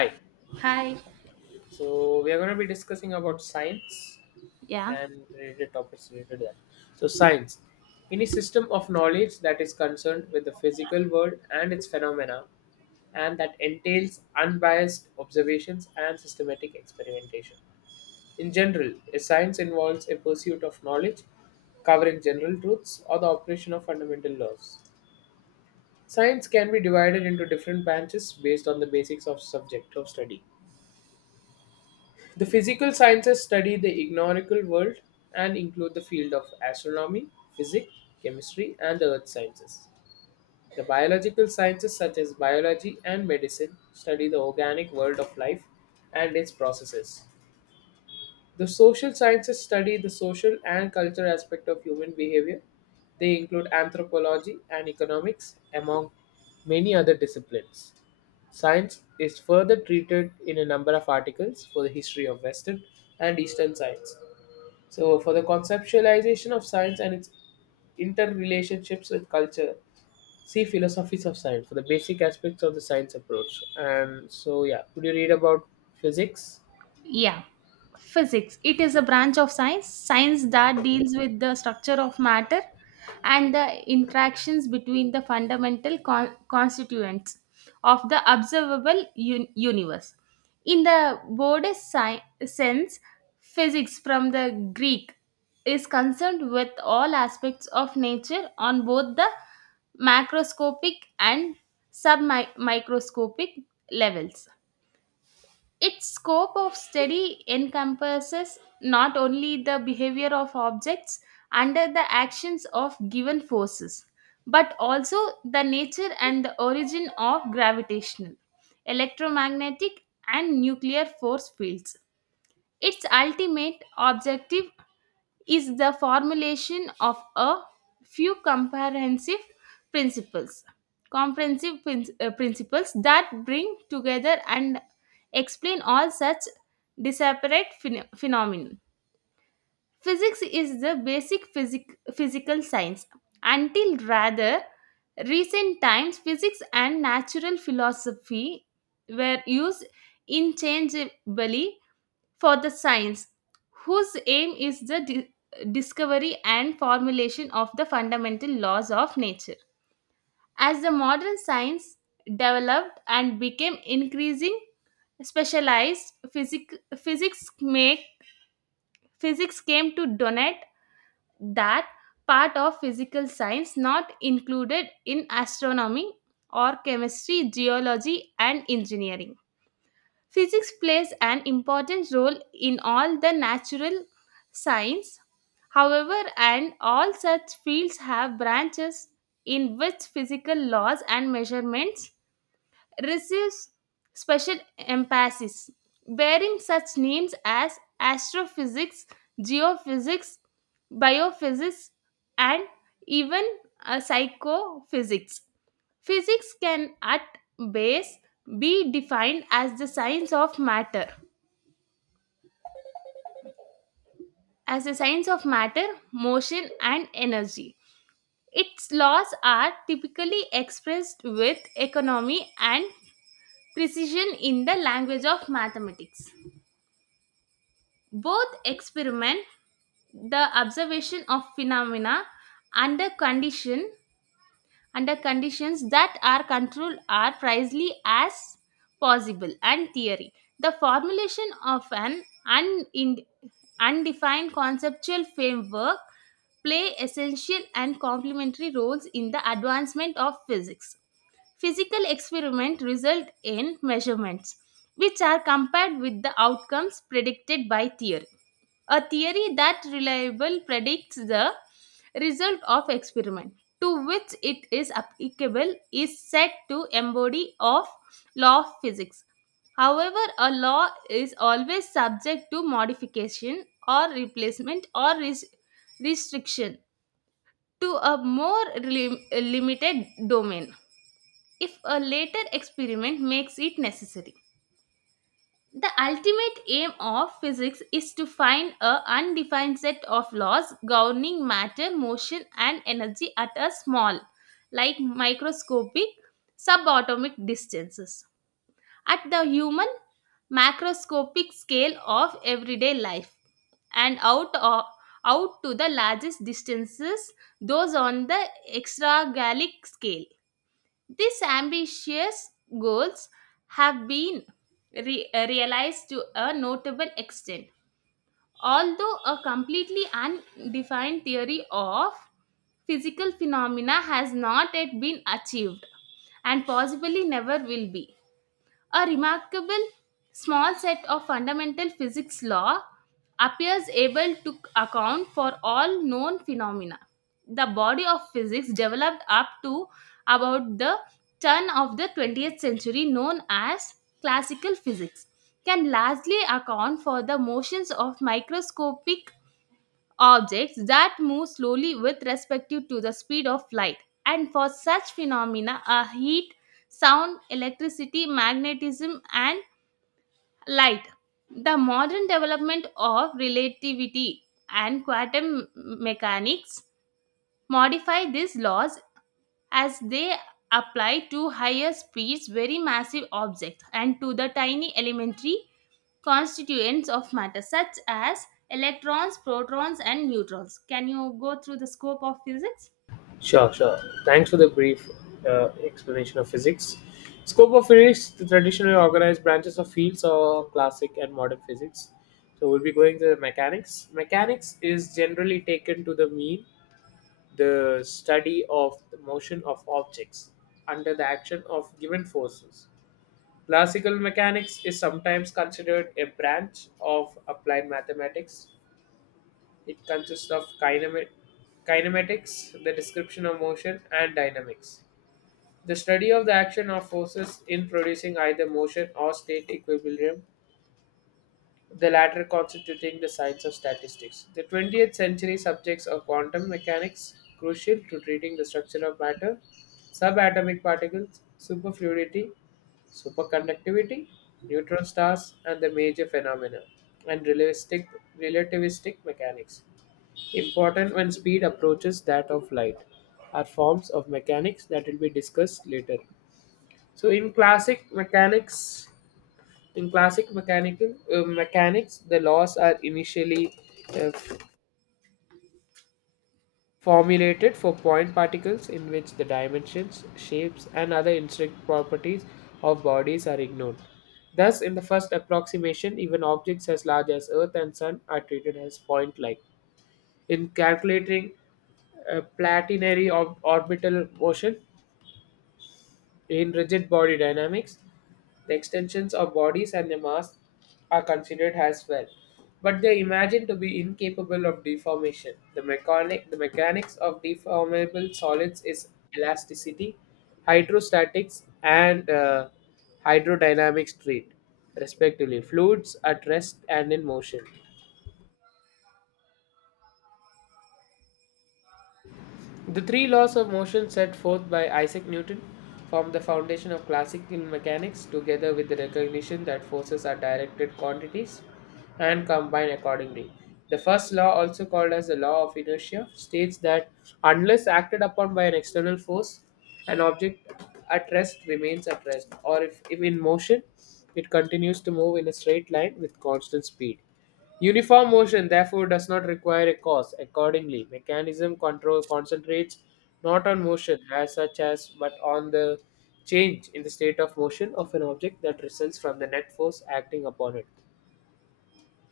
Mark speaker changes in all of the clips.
Speaker 1: Hi.
Speaker 2: Hi.
Speaker 1: So we are going to be discussing about science
Speaker 2: Yeah.
Speaker 1: and related topics related to that. So science, any system of knowledge that is concerned with the physical world and its phenomena, and that entails unbiased observations and systematic experimentation. In general, a science involves a pursuit of knowledge covering general truths or the operation of fundamental laws. Science can be divided into different branches based on the basics of subject of study. The physical sciences study the ignorable world and include the field of astronomy, physics, chemistry, and earth sciences. The biological sciences, such as biology and medicine, study the organic world of life and its processes. The social sciences study the social and cultural aspect of human behavior. They include anthropology and economics, among many other disciplines. Science is further treated in a number of articles for the history of Western and Eastern science. So, for the conceptualization of science and its interrelationships with culture, see philosophies of science for the basic aspects of the science approach. And so, yeah, could you read about physics?
Speaker 2: Yeah. Physics. It is a branch of science that deals with the structure of matter and the interactions between the fundamental constituents of the observable universe. In the broadest sense, physics from the Greek is concerned with all aspects of nature on both the macroscopic and submicroscopic levels. Its scope of study encompasses not only the behavior of objects under the actions of given forces, but also the nature and the origin of gravitational, electromagnetic, and nuclear force fields. Its ultimate objective is the formulation of a few comprehensive principles principles that bring together and explain all such disparate phenomena. Physics is the basic physical science. Until rather recent times, physics and natural philosophy were used interchangeably for the science, whose aim is the discovery and formulation of the fundamental laws of nature. As the modern science developed and became increasing specialized, physics came to dominate that part of physical science not included in astronomy or chemistry, geology, and engineering. Physics plays an important role in all the natural science, however, and all such fields have branches in which physical laws and measurements receives special emphasis, bearing such names as astrophysics, geophysics, biophysics, and even psychophysics. Physics can, at base, be defined as the science of matter, motion, and energy. Its laws are typically expressed with economy and precision in the language of mathematics. Both experiment, the observation of phenomena under condition under conditions that are controlled are precisely as possible, and theory. The formulation of an unind- undefined conceptual framework play essential and complementary roles in the advancement of physics. Physical experiments result in measurements, which are compared with the outcomes predicted by theory. A theory that reliable predicts the result of experiment to which it is applicable is said to embody of law of physics. However, a law is always subject to modification or replacement or restriction to a more limited domain if a later experiment makes it necessary. The ultimate aim of physics is to find a undefined set of laws governing matter, motion, and energy at a small, like microscopic, subatomic distances, at the human macroscopic scale of everyday life, and out to the largest distances, those on the extragalactic scale. These ambitious goals have been realized to a notable extent, although a completely undefined theory of physical phenomena has not yet been achieved and possibly never will be. A remarkable small set of fundamental physics law appears able to account for all known phenomena. The body of physics developed up to about the turn of the 20th century, known as classical physics, can largely account for the motions of microscopic objects that move slowly with respect to the speed of light. And for such phenomena are heat, sound, electricity, magnetism, and light. The modern development of relativity and quantum mechanics modify these laws as they apply to higher speeds, very massive objects, and to the tiny elementary constituents of matter such as electrons, protons, and neutrons. Can you go through the scope of physics?
Speaker 1: Sure, sure. Thanks for the brief explanation of physics. Scope of physics, the traditionally organized branches of fields of classic and modern physics. So we'll be going to the mechanics. Mechanics is generally taken to the mean the study of the motion of objects under the action of given forces. Classical mechanics is sometimes considered a branch of applied mathematics. It consists of kinematics, the description of motion, and dynamics. The study of the action of forces in producing either motion or state equilibrium, the latter constituting the science of statistics. The 20th century subjects of quantum mechanics, crucial to treating the structure of matter, subatomic particles, superfluidity, superconductivity, neutron stars, and the major phenomena, and realistic relativistic mechanics. Important when speed approaches that of light are forms of mechanics that will be discussed later. So in classic mechanics, in classic mechanical mechanics, the laws are initially uh, f- formulated for point particles in which the dimensions, shapes, and other intrinsic properties of bodies are ignored. Thus, in the first approximation, even objects as large as Earth and Sun are treated as point-like in calculating orbital motion in rigid body dynamics. The extensions of bodies and their mass are considered as well, but they are imagined to be incapable of deformation. The mechanics of deformable solids is elasticity, hydrostatics, and hydrodynamics treat, respectively, fluids at rest and in motion. The three laws of motion set forth by Isaac Newton form the foundation of classical mechanics, together with the recognition that forces are directed quantities and combine accordingly. The first law, also called as the law of inertia, states that unless acted upon by an external force, an object at rest remains at rest, or if in motion, it continues to move in a straight line with constant speed. Uniform motion therefore does not require a cause. Accordingly, mechanism control concentrates not on motion as such as but on the change in the state of motion of an object that results from the net force acting upon it.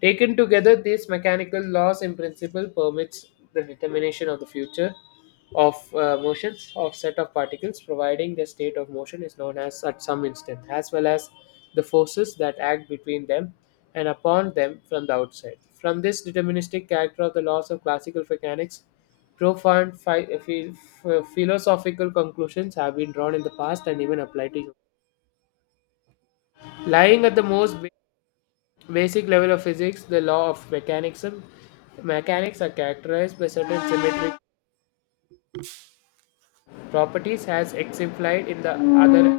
Speaker 1: Taken together, these mechanical laws in principle permits the determination of the future of motions of set of particles, providing the state of motion is known as at some instant, as well as the forces that act between them and upon them from the outside. From this deterministic character of the laws of classical mechanics, profound philosophical conclusions have been drawn in the past and even applied to you. Lying at the most basic level of physics, the law of mechanics are characterized by certain symmetric properties as exemplified in the other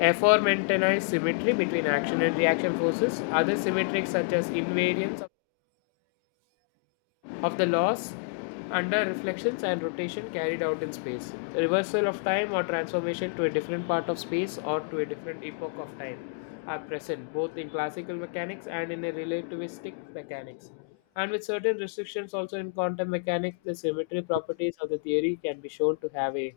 Speaker 1: aforementioned symmetry between action and reaction forces. Other symmetrics such as invariance of the laws under reflections and rotation carried out in space, reversal of time or transformation to a different part of space or to a different epoch of time are present both in classical mechanics and in a relativistic mechanics. And with certain restrictions also in quantum mechanics, the symmetry properties of the theory can be shown to have a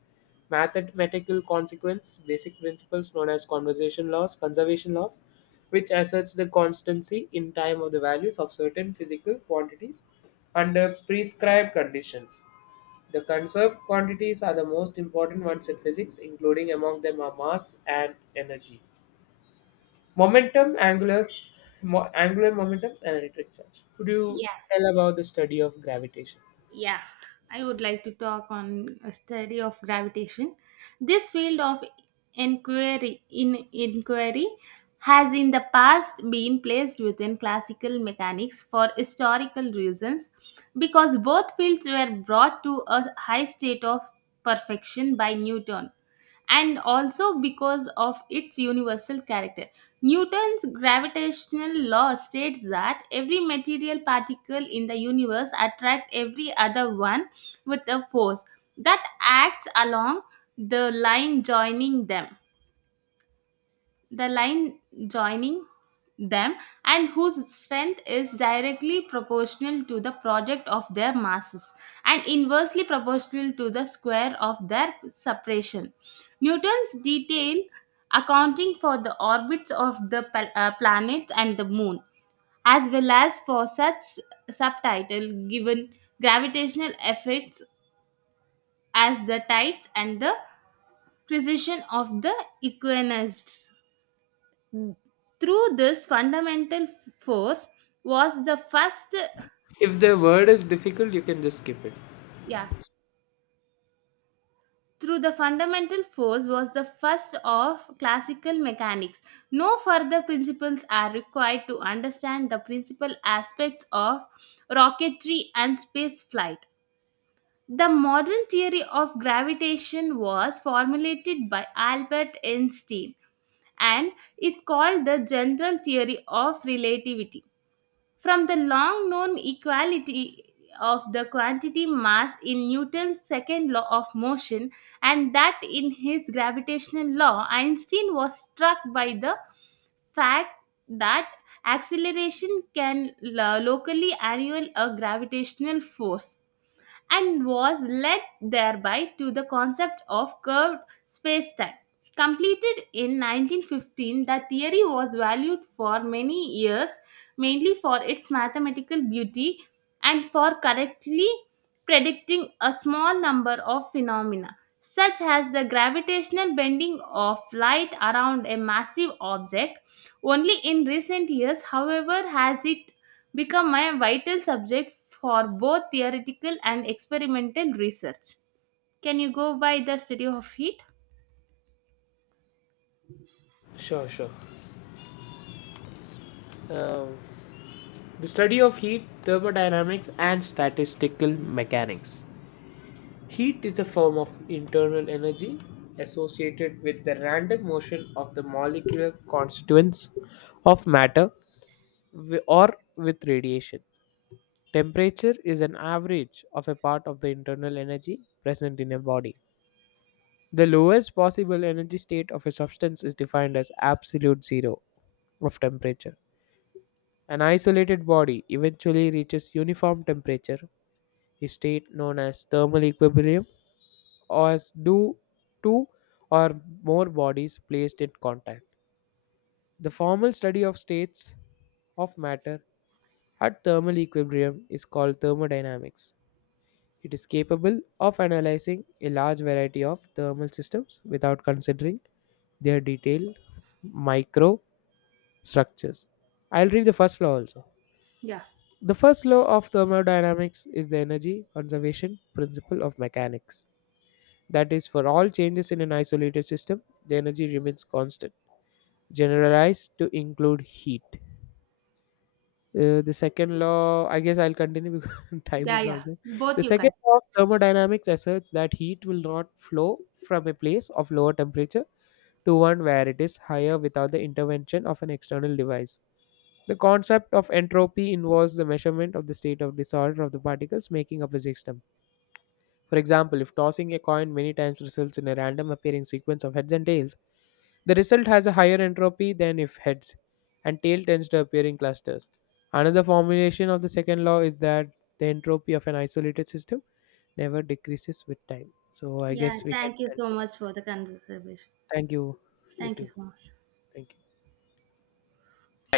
Speaker 1: mathematical consequence, basic principles known as conservation laws, which asserts the constancy in time of the values of certain physical quantities under prescribed conditions. The conserved quantities are the most important ones in physics, including among them are mass and energy. Momentum, angular momentum, and electric charge. Could you
Speaker 2: Yeah.
Speaker 1: tell about the study of gravitation?
Speaker 2: Yeah, I would like to talk on a study of gravitation. This field of inquiry has in the past been placed within classical mechanics for historical reasons, because both fields were brought to a high state of perfection by Newton, and also because of its universal character. Newton's gravitational law states that every material particle in the universe attracts every other one with a force that acts along the line joining them the line joining them, and whose strength is directly proportional to the product of their masses and inversely proportional to the square of their separation. Newton's detail accounting for the orbits of the planets and the moon, as well as for such subtitle given gravitational effects as the tides and the precession of the equinoxes. Mm. Through this fundamental force was the first,
Speaker 1: If the word is difficult, you can just skip it.
Speaker 2: yeah, through the fundamental force was the first of classical mechanics. No further principles are required to understand the principal aspects of rocketry and space flight. The modern theory of gravitation was formulated by Albert Einstein and is called the general theory of relativity. From the long known equality of the quantity mass in Newton's second law of motion, and that in his gravitational law, Einstein was struck by the fact that acceleration can locally annul a gravitational force, and was led thereby to the concept of curved spacetime. Completed in 1915, the theory was valued for many years, mainly for its mathematical beauty and for correctly predicting a small number of phenomena, such as the gravitational bending of light around a massive object. Only in recent years, however, has it become a vital subject for both theoretical and experimental research. Can you go by the study of heat?
Speaker 1: Sure, sure. Um, the study of heat, thermodynamics, and statistical mechanics. Heat is a form of internal energy associated with the random motion of the molecular constituents of matter or with radiation. Temperature is an average of a part of the internal energy present in a body. The lowest possible energy state of a substance is defined as absolute zero of temperature. An isolated body eventually reaches uniform temperature, a state known as thermal equilibrium as do two or more bodies placed in contact. The formal study of states of matter at thermal equilibrium is called thermodynamics. It is capable of analyzing a large variety of thermal systems without considering their detailed microstructures. I'll read the first law also.
Speaker 2: Yeah,
Speaker 1: The first law of thermodynamics is the energy conservation principle of mechanics. That is, for all changes in an isolated system, the energy remains constant, generalized to include heat. The second law, I guess I'll continue because time
Speaker 2: yeah,
Speaker 1: is
Speaker 2: yeah.
Speaker 1: not there.
Speaker 2: Both
Speaker 1: The
Speaker 2: you can.
Speaker 1: second law of thermodynamics asserts that heat will not flow from a place of lower temperature to one where it is higher without the intervention of an external device. The concept of entropy involves the measurement of the state of disorder of the particles making up a system. For example, if tossing a coin many times results in a random appearing sequence of heads and tails, the result has a higher entropy than if heads, and tail tends to appear in clusters. Another formulation of the second law is that the entropy of an isolated system never decreases with time. So I
Speaker 2: Yeah,
Speaker 1: guess we can
Speaker 2: thank you
Speaker 1: end
Speaker 2: so
Speaker 1: it up.
Speaker 2: much for the conversation.
Speaker 1: Thank you. You
Speaker 2: Thank you
Speaker 1: too.
Speaker 2: so much.
Speaker 1: Thank you.